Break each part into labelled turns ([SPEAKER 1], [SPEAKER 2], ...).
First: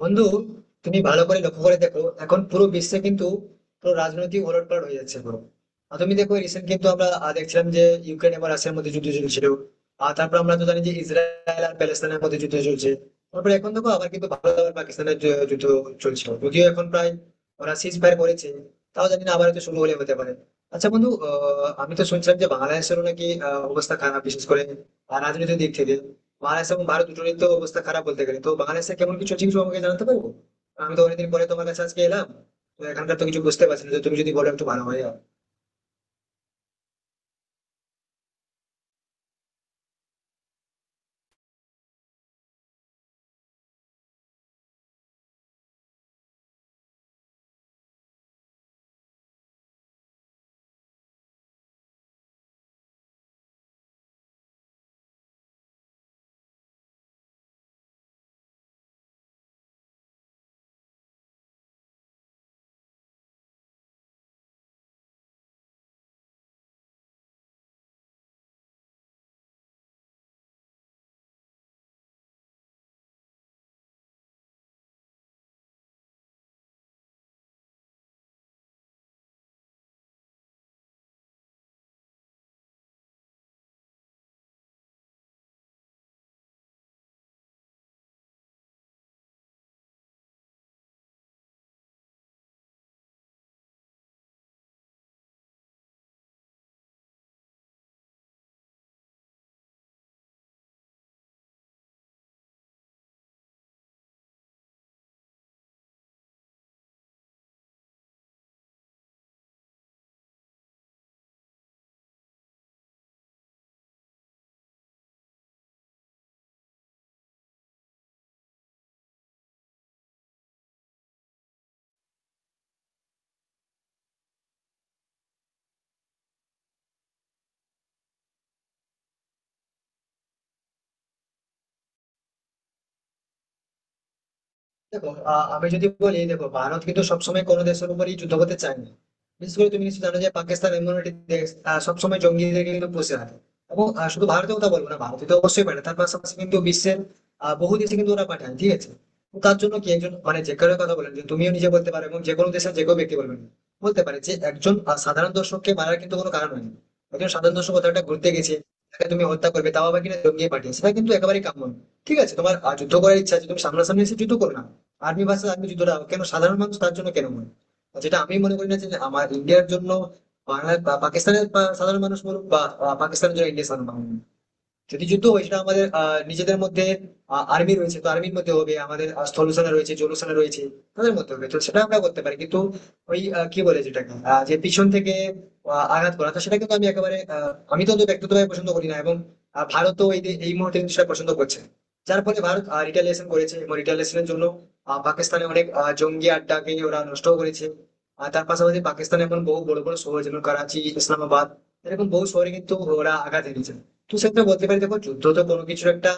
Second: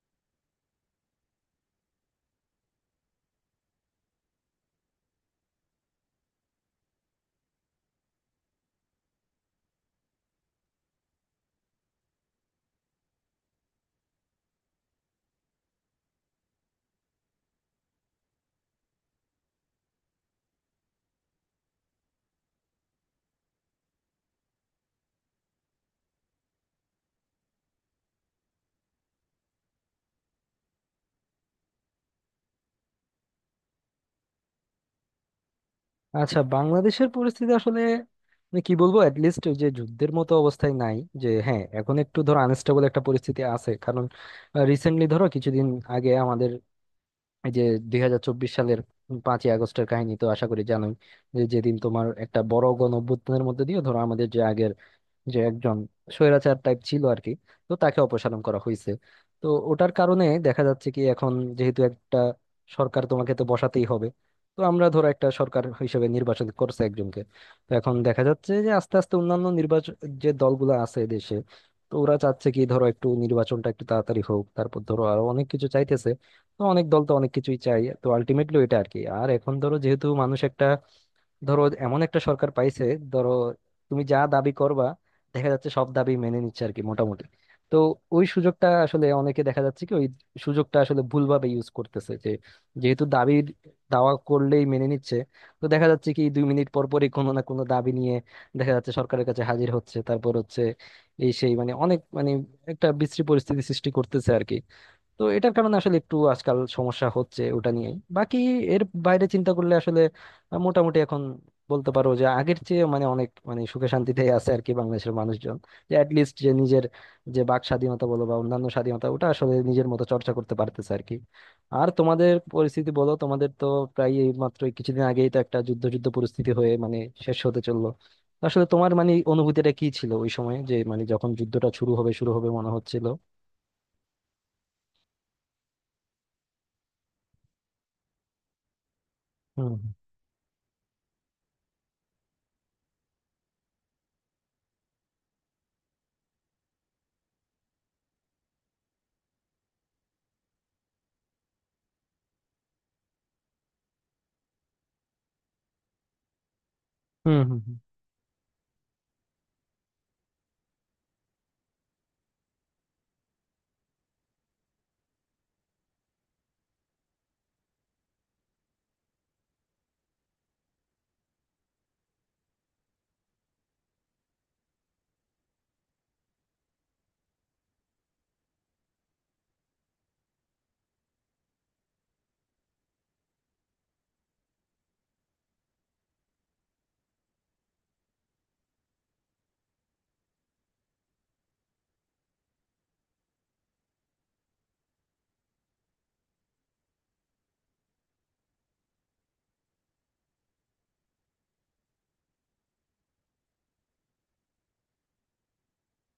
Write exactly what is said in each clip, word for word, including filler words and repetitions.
[SPEAKER 1] বন্ধু, তুমি ভালো করে লক্ষ্য করে দেখো এখন পুরো বিশ্বে কিন্তু পুরো রাজনৈতিক ওলটপালট হয়ে যাচ্ছে পুরো। আর তুমি দেখো রিসেন্ট কিন্তু আমরা আহ, দেখছিলাম যে ইউক্রেন এবং রাশিয়ার মধ্যে যুদ্ধ চলছিল। আর তারপর আমরা তো জানি যে ইসরায়েল আর প্যালেস্তানের মধ্যে যুদ্ধ চলছে। তারপরে এখন দেখো আবার কিন্তু ভারত আর পাকিস্তানের যু- যুদ্ধ চলছে, যদিও এখন প্রায় ওরা সিজ ফায়ার করেছে। তাও জানি না, আবার হয়তো শুরু হলে হতে পারে। আচ্ছা বন্ধু, আহ, আমি তো শুনছিলাম যে বাংলাদেশেরও নাকি আহ, অবস্থা খারাপ, বিশেষ করে আহ, রাজনৈতিক দিক থেকে। বাংলাদেশ এবং ভারত দুটোরই তো অবস্থা খারাপ বলতে গেলে, তো বাংলাদেশে কেমন কিছু চিকিৎসা আমাকে জানাতে পারবো। আমি তো অনেকদিন পরে তোমার কাছে আজকে এলাম, তো এখানকার তো কিছু বুঝতে পারছি না, তো তুমি যদি বলো একটু ভালো হয় আর কি।
[SPEAKER 2] আচ্ছা, বাংলাদেশের পরিস্থিতি আসলে মানে কি বলবো, অ্যাটলিস্ট যে যুদ্ধের মতো অবস্থায় নাই। যে হ্যাঁ এখন একটু ধরো আনস্টেবল একটা পরিস্থিতি আছে, কারণ রিসেন্টলি ধরো কিছুদিন আগে আমাদের এই যে দুই হাজার চব্বিশ সালের পাঁচই আগস্টের কাহিনী তো আশা করি জানোই, যে যেদিন তোমার একটা বড় গণ অভ্যুত্থানের মধ্যে দিয়ে ধরো আমাদের যে আগের যে একজন স্বৈরাচার টাইপ ছিল আর কি, তো তাকে অপসারণ করা হয়েছে। তো ওটার কারণে দেখা যাচ্ছে কি এখন যেহেতু একটা সরকার তোমাকে তো বসাতেই হবে, তো আমরা ধরো একটা সরকার হিসেবে নির্বাচন করছে একজনকে। তো এখন দেখা যাচ্ছে যে আস্তে আস্তে অন্যান্য নির্বাচন যে দলগুলো আছে দেশে, তো ওরা চাচ্ছে কি ধরো একটু নির্বাচনটা একটু তাড়াতাড়ি হোক, তারপর ধরো আরো অনেক কিছু চাইতেছে। তো অনেক দল তো অনেক কিছুই চাই, তো আলটিমেটলি এটা আর কি। আর এখন ধরো যেহেতু মানুষ একটা ধরো এমন একটা সরকার পাইছে, ধরো তুমি যা দাবি করবা দেখা যাচ্ছে সব দাবি মেনে নিচ্ছে আর কি মোটামুটি। তো ওই সুযোগটা আসলে অনেকে দেখা যাচ্ছে কি ওই সুযোগটা আসলে ভুলভাবে ইউজ করতেছে, যে যেহেতু দাবি দাওয়া করলেই মেনে নিচ্ছে, তো দেখা যাচ্ছে কি দুই মিনিট পর পরই কোনো না কোনো দাবি নিয়ে দেখা যাচ্ছে সরকারের কাছে হাজির হচ্ছে, তারপর হচ্ছে এই সেই, মানে অনেক মানে একটা বিশ্রী পরিস্থিতি সৃষ্টি করতেছে আর কি। তো এটার কারণে আসলে একটু আজকাল সমস্যা হচ্ছে ওটা নিয়ে। বাকি এর বাইরে চিন্তা করলে আসলে আহ, মোটামুটি এখন বলতে পারো যে আগের চেয়ে মানে অনেক মানে সুখে শান্তিতে আছে আর কি বাংলাদেশের মানুষজন। যে অ্যাটলিস্ট যে নিজের যে বাক স্বাধীনতা বলো বা অন্যান্য স্বাধীনতা ওটা আসলে নিজের মতো চর্চা করতে পারতেছে আর কি। আর তোমাদের পরিস্থিতি বলো, তোমাদের তো প্রায় এই মাত্র কিছুদিন আগেই তো একটা যুদ্ধ যুদ্ধ পরিস্থিতি হয়ে মানে শেষ হতে চললো। আসলে তোমার মানে অনুভূতিটা কি ছিল ওই সময়, যে মানে যখন যুদ্ধটা শুরু হবে শুরু হবে মনে হচ্ছিল।
[SPEAKER 1] দেখো, আহ, আমি যদি বলি, দেখো ভারত কিন্তু সবসময় কোনো দেশের উপরই যুদ্ধ করতে চায় না। বিশেষ করে
[SPEAKER 2] হুম
[SPEAKER 1] তুমি নিশ্চয়ই জানো যে পাকিস্তান এমন একটি দেশ, আহ, সবসময় জঙ্গিদের কিন্তু পুষে রাখে। এবং আহ, শুধু ভারতের কথা বলবো না, ভারতে তো অবশ্যই পাঠায়, তার পাশাপাশি কিন্তু বিশ্বের আহ, বহু দেশে কিন্তু ওরা পাঠায়, ঠিক আছে। তো তার জন্য কি একজন মানে, যে কারো কথা বলেন, যে তুমিও নিজে বলতে পারো এবং যে কোনো দেশের যে কেউ ব্যক্তি বলবেন, বলতে পারে যে একজন আহ, সাধারণ দর্শককে মারার কিন্তু কোনো কারণ হয়নি। একজন
[SPEAKER 2] হুম
[SPEAKER 1] সাধারণ
[SPEAKER 2] হুম
[SPEAKER 1] দর্শক
[SPEAKER 2] হুম।
[SPEAKER 1] কোথাও একটা ঘুরতে গেছে, তাকে তুমি হত্যা করবে, তাও আবার কিনা জঙ্গি পাঠিয়ে, সেটা কিন্তু একেবারেই কাম্য নয়। ঠিক আছে, তোমার আহ, যুদ্ধ করার ইচ্ছা আছে, তুমি সামনাসামনি এসে যুদ্ধ করো না। আর্মি ভার্সেস আর্মি যুদ্ধটা, কেন সাধারণ মানুষ, তার জন্য কেন মনে। আর যেটা আমি মনে করি না যে আমার ইন্ডিয়ার জন্য বাংলার বা পাকিস্তানের পা- সাধারণ মানুষ বলুক, বা বা পাকিস্তানের জন্য ইন্ডিয়ার সাধারণ মানুষ, যদি যুদ্ধ হয় সেটা আমাদের আহ, নিজেদের মধ্যে আর্মি রয়েছে, তো আর্মির মধ্যে হবে, আমাদের আহ, স্থল সেনা রয়েছে, জল সেনা রয়েছে, তাদের মধ্যে হবে, তো সেটা আমরা করতে পারি। কিন্তু ওই আহ, কি বলে যেটাকে, আহ, যে পিছন থেকে আহ, আঘাত করা, তো সেটা কিন্তু আমি একেবারে, আহ, আমি তো অন্তত ব্যক্তিগতভাবে পছন্দ করি না, এবং আহ, ভারতও এই যে- এই মুহূর্তে কিন্তু সেটা পছন্দ করছে না। যার ফলে ভারত রিটালিয়েশন করেছে, এবং রিটালিয়েশনের জন্য আহ, পাকিস্তানে অনেক আহ, জঙ্গি আড্ডাকে ওরা নষ্ট করেছে। আর তার পাশাপাশি পাকিস্তানে এখন বহু বড় বড় শহর, যেমন করাচি, ইসলামাবাদ, এরকম বহু শহরে কিন্তু ওরা আঘাত এনেছে। তো সেক্ষেত্রে বলতে পারি, দেখো যুদ্ধ তো কোনো কিছুর একটা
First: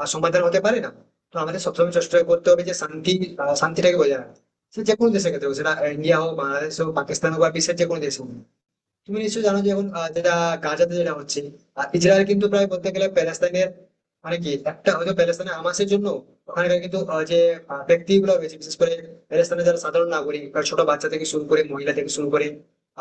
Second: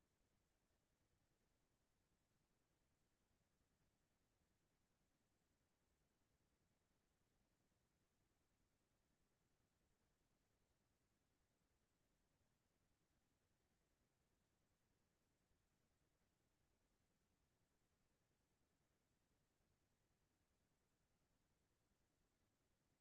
[SPEAKER 1] আহ, সমাধান হতে পারে না। তো আমাদের সবসময় চেষ্টা করতে হবে যে শান্তি আহ, শান্তিটাকে বজায় রাখা। সে যে কোনো দেশের ক্ষেত্রে হোক, সেটা ইন্ডিয়া হোক, বাংলাদেশ হোক, পাকিস্তান হোক, বা বিশ্বের যে কোনো দেশ হোক। তুমি নিশ্চয়ই জানো যে এখন আহ, যেটা গাজাতে যেটা হচ্ছে, আর ইসরায়েল কিন্তু প্রায় বলতে গেলে প্যালেস্তাইনের, মানে কি একটা হয়তো প্যালেস্তাইনে হামাসের জন্য ওখানকার কিন্তু আহ, যে আহ, ব্যক্তিগুলো রয়েছে, বিশেষ করে প্যালেস্তাইনের যারা সাধারণ নাগরিক, বা ছোট বাচ্চা থেকে শুরু করে মহিলা থেকে শুরু করে,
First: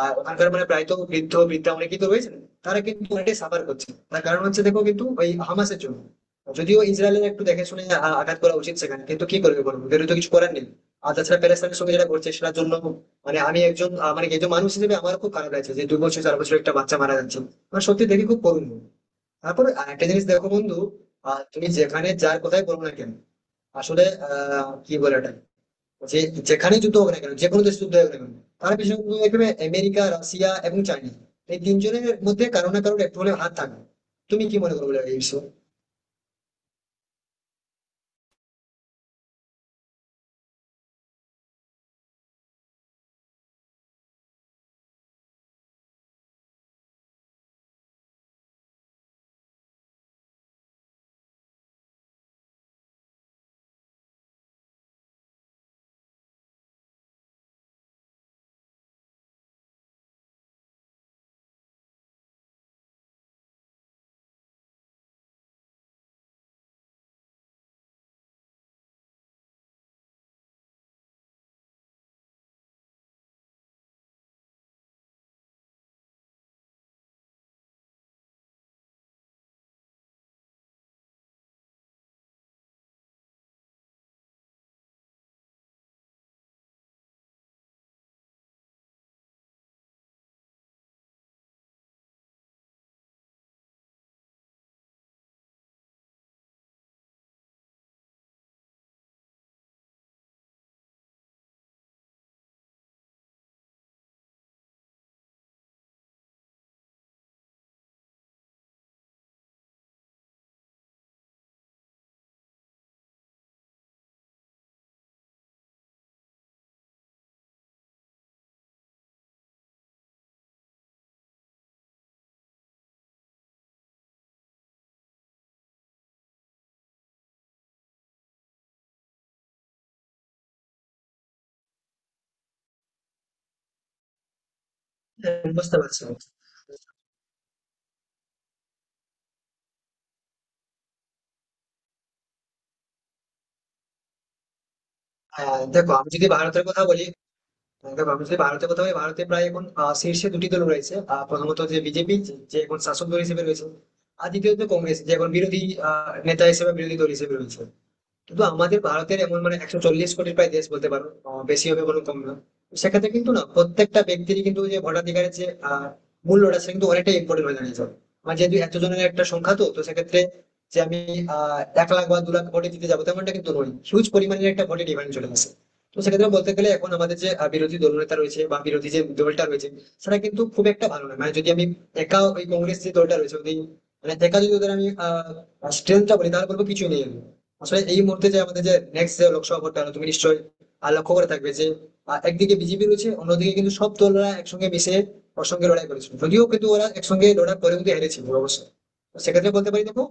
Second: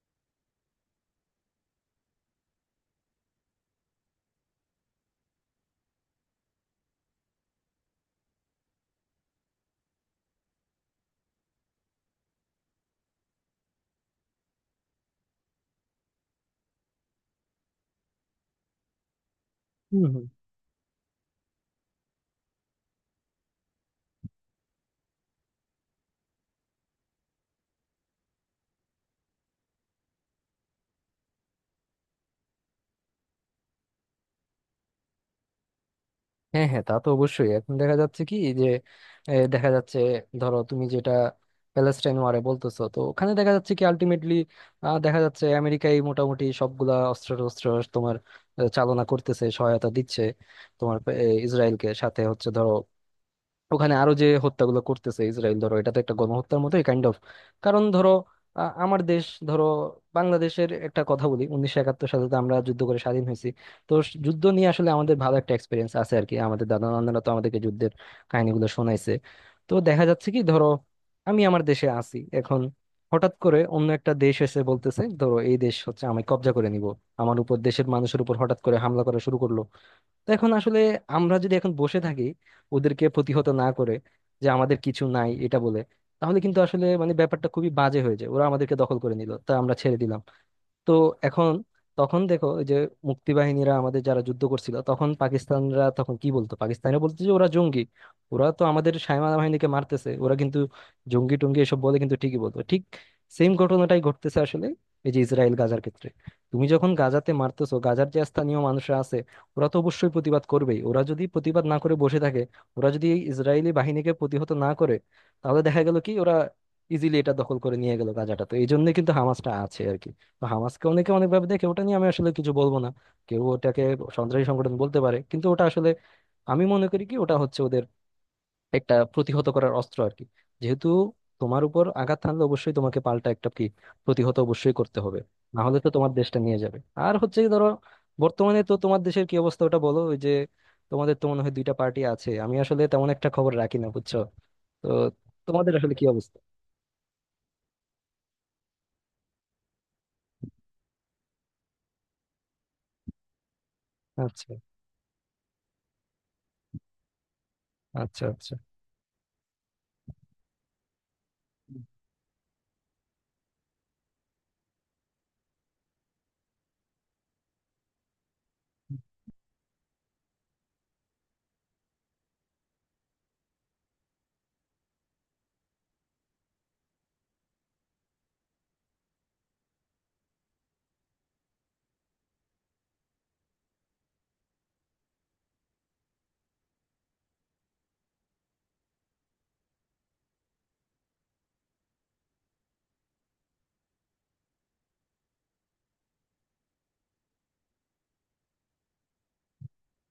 [SPEAKER 1] আর ওখানকার মানে প্রায় তো বৃদ্ধ বৃদ্ধা অনেকেই তো রয়েছেন, তারা কিন্তু অনেকটাই সাফার করছে। তার কারণ হচ্ছে দেখো, কিন্তু ওই হামাসের জন্য, যদিও ইসরায়েলের একটু দেখে শুনে আ- আঘাত করা উচিত সেখানে, কিন্তু কি করবে বলবো, ওদেরও তো কিছু করার নেই। আর তাছাড়া প্যালেস্তাইনের সঙ্গে যেটা করছে সেটার জন্য, মানে আমি একজন, আহ, মানে একজন মানুষ হিসেবে আমার খুব খারাপ লাগছে যে দুই বছর চার বছর একটা বাচ্চা মারা যাচ্ছে। মানে সত্যি দেখে খুব করুণ। তারপর
[SPEAKER 2] হম
[SPEAKER 1] একটা জিনিস
[SPEAKER 2] হম।
[SPEAKER 1] দেখো বন্ধু, আহ, তুমি যেখানে যার কথাই বলো না কেন, আসলে আহ, কি বলে এটা, যে যেখানে যুদ্ধ হোক না কেন, যে কোনো দেশে যুদ্ধ হোক না কেন, তার পিছনে তুমি দেখবে আমেরিকা, রাশিয়া এবং চাইনা, এই তিনজনের মধ্যে কারো না কারোর একটু হলেও হাত থাকবে। তুমি কি মনে করো বলো এই বিষয়ে?
[SPEAKER 2] হ্যাঁ হ্যাঁ, তা তো অবশ্যই। এখন দেখা যাচ্ছে কি যে এ, দেখা যাচ্ছে ধরো তুমি যেটা প্যালেস্টাইন ওয়ারে বলতেছো, তো ওখানে দেখা যাচ্ছে কি আলটিমেটলি দেখা যাচ্ছে আমেরিকাই মোটামুটি সবগুলা অস্ত্র টস্ত্র তোমার আহ, চালনা করতেছে, সহায়তা দিচ্ছে তোমার আহ, ইসরায়েলকে, সাথে হচ্ছে ধরো ওখানে আরো যে হত্যাগুলো করতেছে ইসরায়েল, ধরো এটা তো একটা গণহত্যার মতোই কাইন্ড অফ। কারণ ধরো আ- আমার দেশ, ধরো বাংলাদেশের একটা কথা বলি, উনিশশো একাত্তর সালে তো আমরা যুদ্ধ করে স্বাধীন হয়েছি। তো স- যুদ্ধ নিয়ে আসলে আমাদের ভালো একটা এক্সপিরিয়েন্স আছে আর কি, আমাদের দাদা নানারা তো আমাদেরকে যুদ্ধের কাহিনীগুলো শোনাইছে। তো দেখা যাচ্ছে কি ধরো আমি আমার দেশে আছি এখন, হঠাৎ করে অন্য একটা দেশ এসে বলতেছে ধরো এই দেশ হচ্ছে আমি কব্জা করে নিব, আমার উপর দেশের মানুষের উপর হঠাৎ করে হামলা করা শুরু করলো। তো এখন আসলে আমরা যদি এখন বসে থাকি ওদেরকে প্রতিহত না করে, যে আমাদের কিছু নাই এটা বলে, তাহলে কিন্তু আসলে মানে ব্যাপারটা খুবই বাজে হয়ে যায়। ওরা আমাদেরকে দখল করে নিল, তা আমরা ছেড়ে দিলাম। তো এখন তখন দেখো ওই যে মুক্তিবাহিনীরা আমাদের যারা যুদ্ধ করছিল, তখন পাকিস্তানরা তখন কি বলতো, পাকিস্তানে বলতো যে ওরা জঙ্গি। ওরা তো আমাদের সাইমা বাহিনীকে মারতেছে, ওরা কিন্তু জঙ্গি টঙ্গি এসব বলে কিন্তু ঠিকই বলতো। ঠিক সেম ঘটনাটাই ঘটতেছে আসলে এই যে ইসরায়েল গাজার ক্ষেত্রে। তুমি যখন গাজাতে মারতেছো, গাজার যে স্থানীয় মানুষরা আছে ওরা তো অবশ্যই প্রতিবাদ করবেই। ওরা যদি প্রতিবাদ না করে বসে থাকে, ওরা যদি এই ইসরায়েলি বাহিনীকে প্রতিহত না করে, তাহলে দেখা গেল কি ওরা ইজিলি এটা দখল করে নিয়ে গেল গাজাটা। তো এই জন্য কিন্তু হামাসটা আছে আর কি। তো হামাসকে অনেকে অনেকভাবে দেখে, ওটা নিয়ে আমি আসলে কিছু বলবো না। কেউ ওটাকে সন্ত্রাসী সংগঠন বলতে পারে, কিন্তু ওটা আসলে আমি মনে করি কি ওটা হচ্ছে ওদের একটা প্রতিহত করার অস্ত্র আর কি। যেহেতু তোমার উপর আঘাত হানলে অবশ্যই তোমাকে পাল্টা একটা কি প্রতিহত অবশ্যই করতে হবে,
[SPEAKER 1] হ্যাঁ,
[SPEAKER 2] না
[SPEAKER 1] বুঝতে
[SPEAKER 2] হলে তো
[SPEAKER 1] পারছো।
[SPEAKER 2] তোমার দেশটা নিয়ে যাবে। আর হচ্ছে কি ধরো বর্তমানে তো তোমার দেশের কি অবস্থা ওটা বলো। ওই যে তোমাদের তো মনে হয় দুইটা পার্টি আছে, আমি আসলে তেমন একটা খবর রাখি না বুঝছো। তো
[SPEAKER 1] হ্যাঁ,
[SPEAKER 2] তোমাদের
[SPEAKER 1] দেখো
[SPEAKER 2] আসলে কি
[SPEAKER 1] আমি যদি
[SPEAKER 2] অবস্থা?
[SPEAKER 1] ভারতের কথা বলি, তবে বাংলাদেশে ভারতের কথা হয়, ভারতে প্রায় এখন আহ, শীর্ষে দুটি দল রয়েছে। আহ, প্রথমত যে বিজেপি, যে এখন শাসক দল হিসেবে রয়েছে, আর
[SPEAKER 2] আচ্ছা,
[SPEAKER 1] দ্বিতীয়ত কংগ্রেস, যে এখন বিরোধী আহ, নেতা হিসেবে, বিরোধী দল হিসেবে রয়েছে।
[SPEAKER 2] আচ্ছা,
[SPEAKER 1] কিন্তু
[SPEAKER 2] আচ্ছা।
[SPEAKER 1] আমাদের ভারতের এমন মানে, একশো চল্লিশ কোটির প্রায় দেশ বলতে পারো, আহ, বেশি হবে কোনো কম না। তো সেক্ষেত্রে কিন্তু না, প্রত্যেকটা ব্যক্তিরই কিন্তু যে ভোটাধিকারের যে আহ, মূল্যটা, সেটা কিন্তু অনেকটাই ইম্পর্টেন্ট হয়ে দাঁড়িয়েছে। আমার যেহেতু এত জনের একটা সংখ্যা, তো তো সেক্ষেত্রে যে আমি আহ এক লাখ বা দু লাখ ভোটে দিতে যাবো তেমনটা কিন্তু নয়, হিউজ পরিমাণের একটা ভোটে ডিমান্ড চলে আসে। তো সেক্ষেত্রে বলতে গেলে এখন আমাদের যে আহ, বিরোধী দলনেতা রয়েছে, বা বিরোধী যে দলটা রয়েছে, সেটা কিন্তু খুব একটা ভালো নয়। মানে যদি আমি একা ওই কংগ্রেস যে দলটা রয়েছে ওদের, মানে একা যদি ওদের আমি আহ স্ট্রেংথটা বলি, তাহলে বলবো কিছুই নেই আমি। আসলে এই মুহূর্তে যে আমাদের যে নেক্সট যে লোকসভা ভোটটা হলো, তুমি নিশ্চয়ই আহ, লক্ষ্য করে থাকবে যে আহ, একদিকে বিজেপি রয়েছে, অন্যদিকে কিন্তু সব দলরা একসঙ্গে মিশে ওর সঙ্গে লড়াই করেছিল, যদিও কিন্তু ওরা একসঙ্গে লড়াই করে কিন্তু হেরেছিল অবশ্যই। তো সেক্ষেত্রে বলতে পারি, দেখো,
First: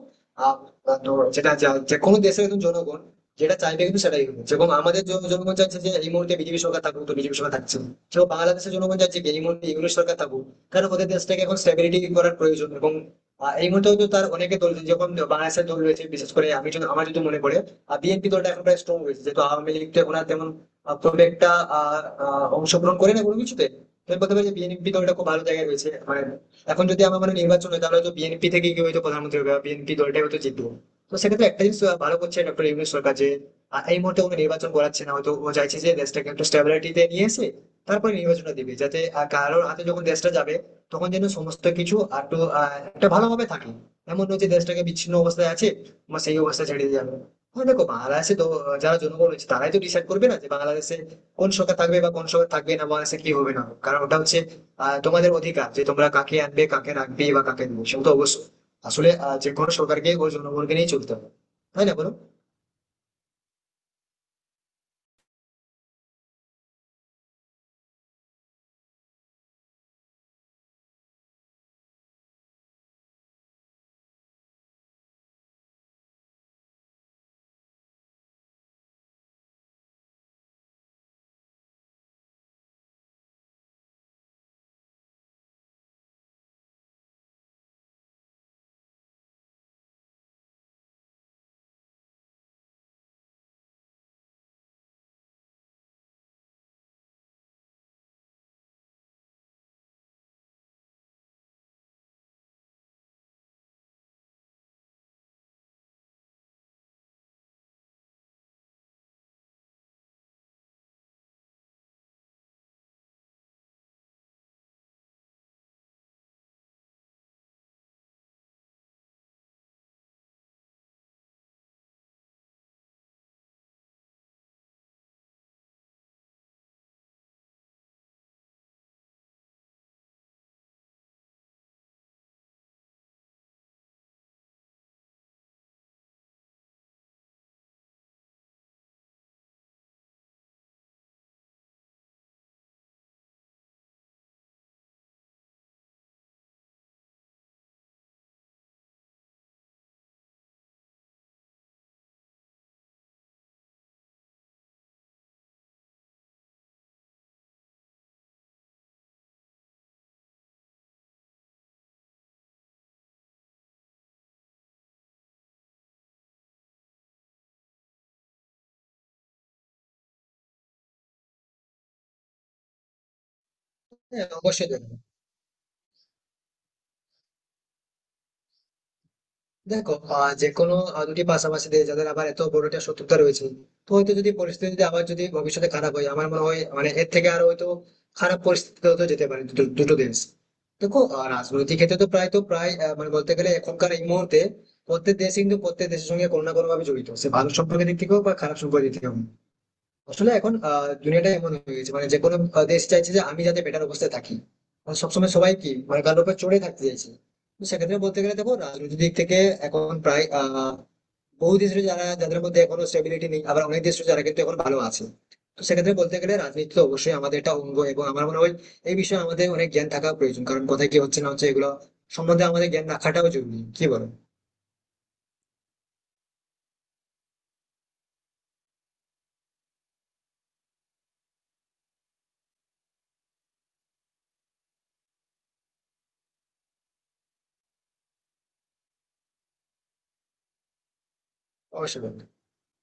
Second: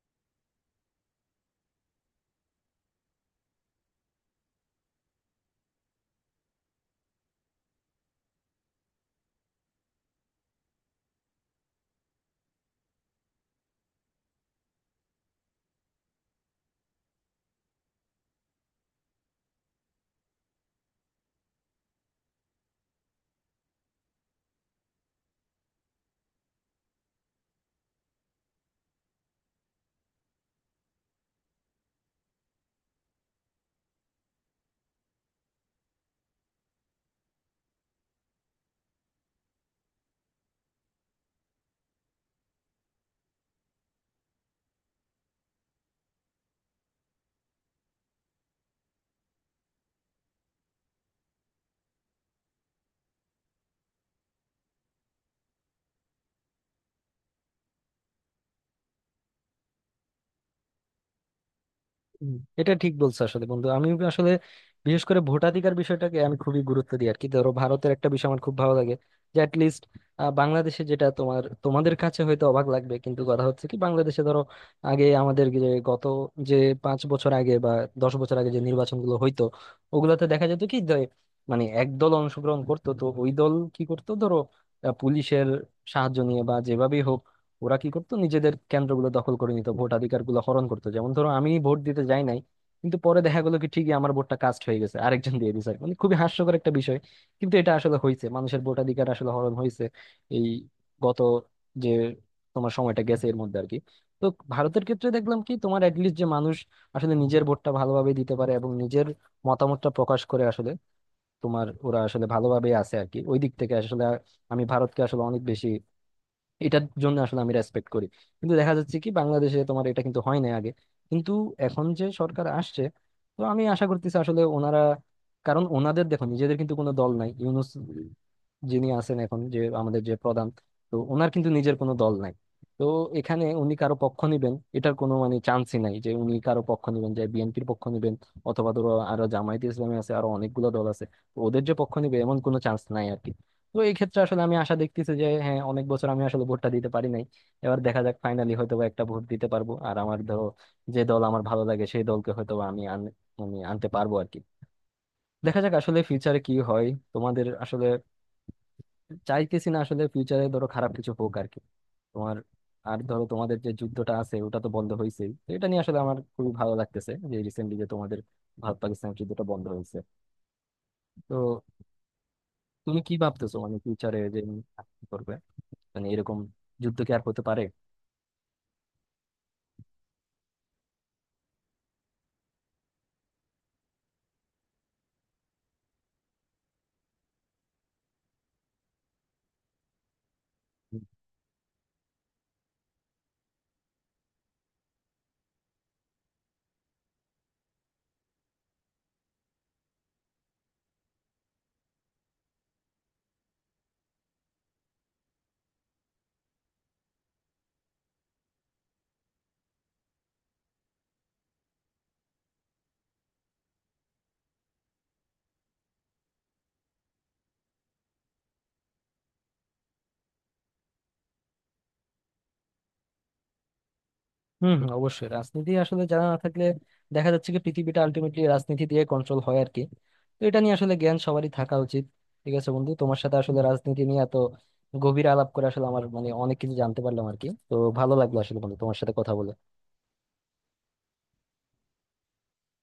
[SPEAKER 1] আহ, আহ, তো যেটা যা- যে কোনো দেশের একজন জনগণ যেটা চাইবে কিন্তু সেটাই হবে, যেমন আমাদের জন- জনগণ চাইছে যে এই মুহূর্তে বিজেপি সরকার থাকুক, তো বিজেপি সরকার থাকছে। সেরকম বাংলাদেশের জনগণ চাইছে কি এই মুহূর্তে ইংলিশ সরকার থাকুক, কারণ ওদের দেশটাকে এখন স্টেবিলিটি করার প্রয়োজন, এবং আহ, এই মুহূর্তে তো তার অনেকে দল যখন বাংলাদেশের দল রয়েছে, বিশেষ করে আমি যদি, আমার যদি মনে পড়ে, বিএনপি দলটা এখন প্রায় স্ট্রং রয়েছে, যেহেতু আওয়ামী লীগ তো এখন আর তেমন আহ, খুব একটা আহ, আহ, অংশগ্রহণ করে না কোনো কিছুতে। তো আমি বলতে পারি যে বিএনপি দলটা খুব ভালো জায়গায় রয়েছে, মানে এখন যদি আমার মানে নির্বাচন হয় তাহলে হয়তো বিএনপি থেকে কেউ হয়তো প্রধানমন্ত্রী হবে, বা বিএনপি দলটাই হয়তো জিতবো। তো সেক্ষেত্রে একটা জিনিস আহ, ভালো করছে ডক্টর ইউনূস সরকার যে আহ, এই মুহূর্তে কোনো নির্বাচন করাচ্ছে না, হয়তো ও চাইছে যে দেশটাকে একটু স্টেবিলিটিতে নিয়ে এসে তারপরে নির্বাচনটা দিবে, যাতে আহ, কারোর হাতে যখন দেশটা যাবে তখন যেন সমস্ত কিছু আর একটু আহ, একটা ভালোভাবে থাকে। এমন নয় যে দেশটাকে বিচ্ছিন্ন অবস্থায় আছে বা সেই অবস্থা ছেড়ে দিয়ে যাবে। হ্যাঁ, দেখো বাংলাদেশে তো যারা জনগণ রয়েছে তারাই তো ডিসাইড করবে না যে বাংলাদেশে কোন সরকার থাকবে বা কোন সরকার থাকবে না, বাংলাদেশে কি হবে না হবে। কারণ ওটা হচ্ছে আহ, তোমাদের অধিকার, যে তোমরা কাকে আনবে, কাকে রাখবে বা কাকে নেবে, সেটা তো অবশ্যই। আসলে আহ, যে কোনো সরকারকে ওই জনগণকে নিয়ে চলতে হবে, তাই না বলো?
[SPEAKER 2] হুম, এটা ঠিক বলছো আসলে বন্ধু। আমি আসলে বিশেষ করে ভোটাধিকার বিষয়টাকে আমি খুবই গুরুত্ব দিই আর কি। ধরো ভারতের একটা বিষয় আমার খুব ভালো লাগে যে অ্যাটলিস্ট বাংলাদেশে যেটা তোমার তোমাদের কাছে হয়তো অবাক লাগবে, কিন্তু কথা হচ্ছে কি বাংলাদেশে ধরো আগে আমাদের যে গত যে পাঁচ বছর আগে বা দশ বছর আগে যে নির্বাচনগুলো হইতো, ওগুলাতে দেখা যেত কি যে মানে এক দল অংশগ্রহণ করতো, তো ওই দল কি করতো ধরো আহ, পুলিশের সাহায্য নিয়ে বা যেভাবেই হোক ওরা কি করতো নিজেদের কেন্দ্রগুলো দখল করে নিত, ভোটাধিকার গুলো হরণ করতো। যেমন ধরো আমি ভোট দিতে যাই নাই, কিন্তু পরে দেখা গেলো কি ঠিকই আমার ভোটটা কাস্ট হয়ে গেছে, আরেকজন দিয়ে দিছে। মানে খুবই হাস্যকর একটা বিষয়, কিন্তু এটা আসলে হয়েছে, মানুষের ভোটাধিকার আসলে হরণ হয়েছে এই গত যে তোমার সময়টা গেছে এর মধ্যে আর কি। তো ভারতের ক্ষেত্রে দেখলাম কি তোমার অ্যাটলিস্ট যে মানুষ আসলে নিজের ভোটটা ভালোভাবে দিতে পারে এবং নিজের মতামতটা প্রকাশ করে আসলে। তোমার ওরা আসলে ভালোভাবে আছে আর কি ওই দিক থেকে। আসলে আমি ভারতকে আসলে অনেক বেশি এটার জন্য আসলে আমি রেসপেক্ট করি। কিন্তু দেখা যাচ্ছে কি বাংলাদেশে তোমার এটা কিন্তু হয় না আগে, কিন্তু এখন যে সরকার আসছে তো আমি আশা করতেছি আসলে ওনারা, কারণ ওনাদের দেখো নিজেদের কিন্তু কোনো দল নাই। ইউনুস যিনি আছেন এখন, যে আমাদের যে প্রধান, তো ওনার কিন্তু নিজের কোনো দল নাই। তো এখানে উনি কারো পক্ষ নিবেন এটার কোনো মানে চান্সই নাই, যে উনি কারো পক্ষ নিবেন, যে বিএনপির পক্ষ নিবেন, অথবা ধরো আরো জামায়াতে ইসলামী আছে, আরো অনেকগুলো দল আছে, তো ওদের যে পক্ষ নিবে এমন কোনো চান্স নাই আর কি। তো এই ক্ষেত্রে আসলে আমি আশা দেখতেছি যে হ্যাঁ অনেক বছর আমি আসলে ভোটটা দিতে পারি নাই, এবার দেখা যাক ফাইনালি হয়তো বা একটা ভোট দিতে পারবো। আর আমার ধরো যে দল আমার ভালো লাগে সেই দলকে হয়তো বা আমি আন- মানে আনতে পারবো আর কি। দেখা যাক আসলে ফিউচারে কি হয় তোমাদের আসলে। চাইতেছি না আসলে ফিউচারে ধরো খারাপ কিছু হোক আর কি তোমার। আর ধরো তোমাদের যে যুদ্ধটা আছে ওটা তো বন্ধ হয়েছেই, তো এটা নিয়ে আসলে আমার খুবই ভালো লাগতেছে যে রিসেন্টলি যে তোমাদের ভারত পাকিস্তানের যুদ্ধটা বন্ধ হয়েছে। তো তুমি কি ভাবতেছো মানে ফিউচারে
[SPEAKER 1] হ্যাঁ
[SPEAKER 2] যে
[SPEAKER 1] অবশ্যই। দেখো,
[SPEAKER 2] কি করবে, মানে এরকম যুদ্ধ কি আর হতে পারে?
[SPEAKER 1] দেখো আহ, যে কোনো আহ, দুটি পাশাপাশি দিয়ে যাদের আবার এত বড় একটা শত্রুতা রয়েছে, তো হয়তো যদি পরিস্থিতি যদি আবার যদি ভবিষ্যতে খারাপ হয়, আমার মনে হয় মানে এর থেকে আরো হয়তো খারাপ পরিস্থিতি হতে যেতে পারে দুটো দুটো দেশ। দেখো, আহ, রাজনৈতিক ক্ষেত্রে তো প্রায় তো প্রায় আহ, মানে বলতে গেলে এখনকার এই মুহূর্তে প্রত্যেক দেশ কিন্তু প্রত্যেক দেশের সঙ্গে কোনো না কোনো ভাবে জড়িত, সে ভালো সম্পর্কের দিক থেকেও বা খারাপ সম্পর্কের দিক থেকেও। আসলে এখন আহ, দুনিয়াটা এমন হয়ে গেছে, মানে যে কোনো আহ, দেশ চাইছে যে আমি যাতে বেটার অবস্থায় থাকি, মানে সবসময় সবাই কি মানে কারোর উপর চড়ে থাকতে চাইছে। তো সেক্ষেত্রে বলতে গেলে, দেখো রাজনৈতিক দিক থেকে এখন প্রায় আহ বহু দেশ রয়েছে যারা, যাদের মধ্যে এখনো স্টেবিলিটি নেই, আবার অনেক দেশ রয়েছে যারা কিন্তু এখন ভালো আছে। তো সেক্ষেত্রে বলতে গেলে রাজনীতি তো অবশ্যই আমাদের একটা অঙ্গ, এবং আমার মনে হয় এই বিষয়ে আমাদের অনেক জ্ঞান থাকা প্রয়োজন, কারণ কোথায় কি হচ্ছে না হচ্ছে এগুলো সম্বন্ধে আমাদের জ্ঞান রাখাটাও জরুরি, কি বলো?
[SPEAKER 2] হম হম, অবশ্যই। রাজনীতি আসলে জানা না থাকলে দেখা যাচ্ছে কি পৃথিবীটা আলটিমেটলি রাজনীতি দিয়ে কন্ট্রোল হয় আর কি। তো এটা নিয়ে আসলে জ্ঞান সবারই থাকা উচিত। ঠিক আছে বন্ধু, তোমার সাথে আসলে রাজনীতি নিয়ে এত গভীর আলাপ করে আসলে আমার মানে অনেক কিছু জানতে পারলাম আর কি। তো ভালো লাগলো আসলে বন্ধু তোমার সাথে কথা বলে।
[SPEAKER 1] অবশ্যই বলো।